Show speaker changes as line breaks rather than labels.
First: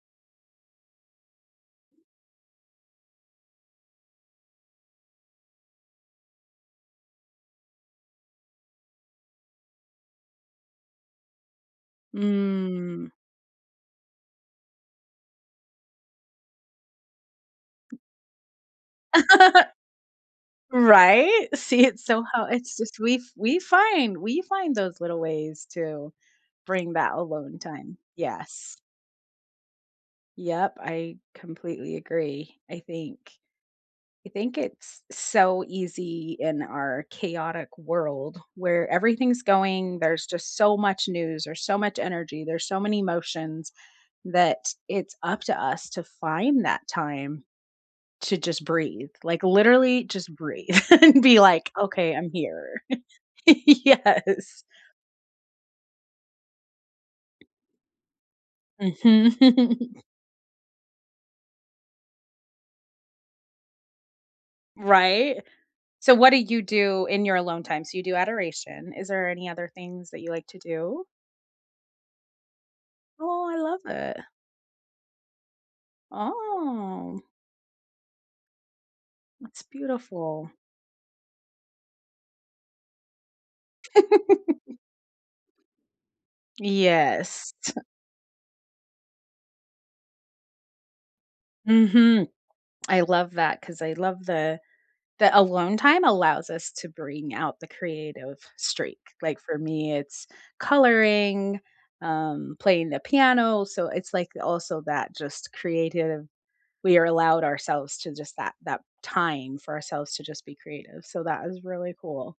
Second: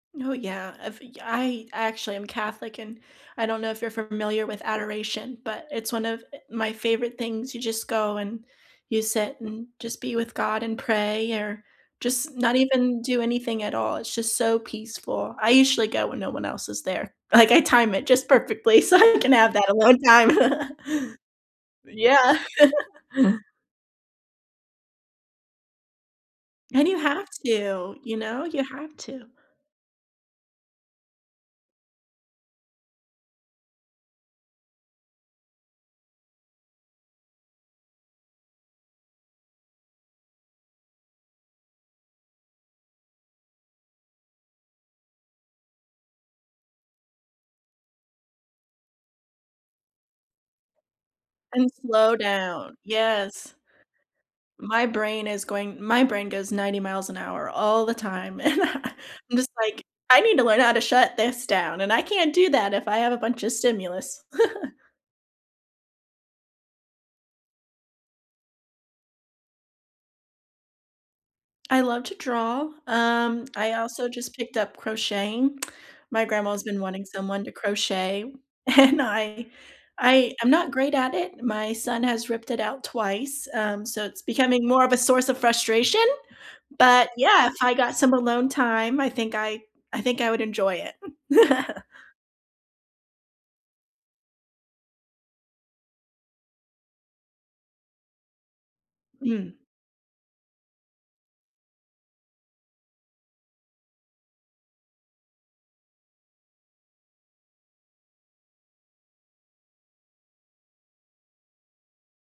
Oh, yeah. I've y I actually am Catholic, and I don't know if you're familiar with adoration, but it's one of, eh, my favorite things, you just go and you sit and just be with God and pray, or just not even
Mm.
do anything at all, it's just so peaceful. I usually go when no one else is there. Like, I time it just perfectly so I can have that alone time.
Right? See, it's
Yeah.
so How it's just we f we find We find those little ways to
And
bring
you
that
have
alone
to,
time.
you know, you
Yes.
have to.
Yep, I completely agree. I think I think it's so easy in our chaotic world where everything's going, there's just so much news or so much energy, there's so many emotions that it's up to us to find that time to just breathe, like, literally just breathe and be
And
like,
slow
"Okay, I'm
down.
here."
Yes.
Yes.
My brain is going My brain goes 90 miles an hour all the time, and I and
Mhm.
I'm just like, I need to learn how to shut this down, and I can't do that if I have a bunch of stimulus.
Right? So what do you do in your alone time? So you do adoration. Is there any other things that you like to do?
I love to draw, um,
Oh, I
I
love
also
it.
just picked up crocheting. My grandma's been wanting
Oh.
someone to crochet, and I
That's
I I'm
beautiful.
not great at it. My son has ripped it out twice, um, so it's becoming more of a source of frustration, but yeah,
Yes.
if I got some alone time, I think I I think I would enjoy it.
Mhm. I love that 'cause I love the that alone time allows us to bring out the creative streak. Like,
Mm.
for me, it's coloring, um, playing the piano, so it's like also that just creative We are allowed ourselves to just that that time for ourselves to just be creative, so that is really cool.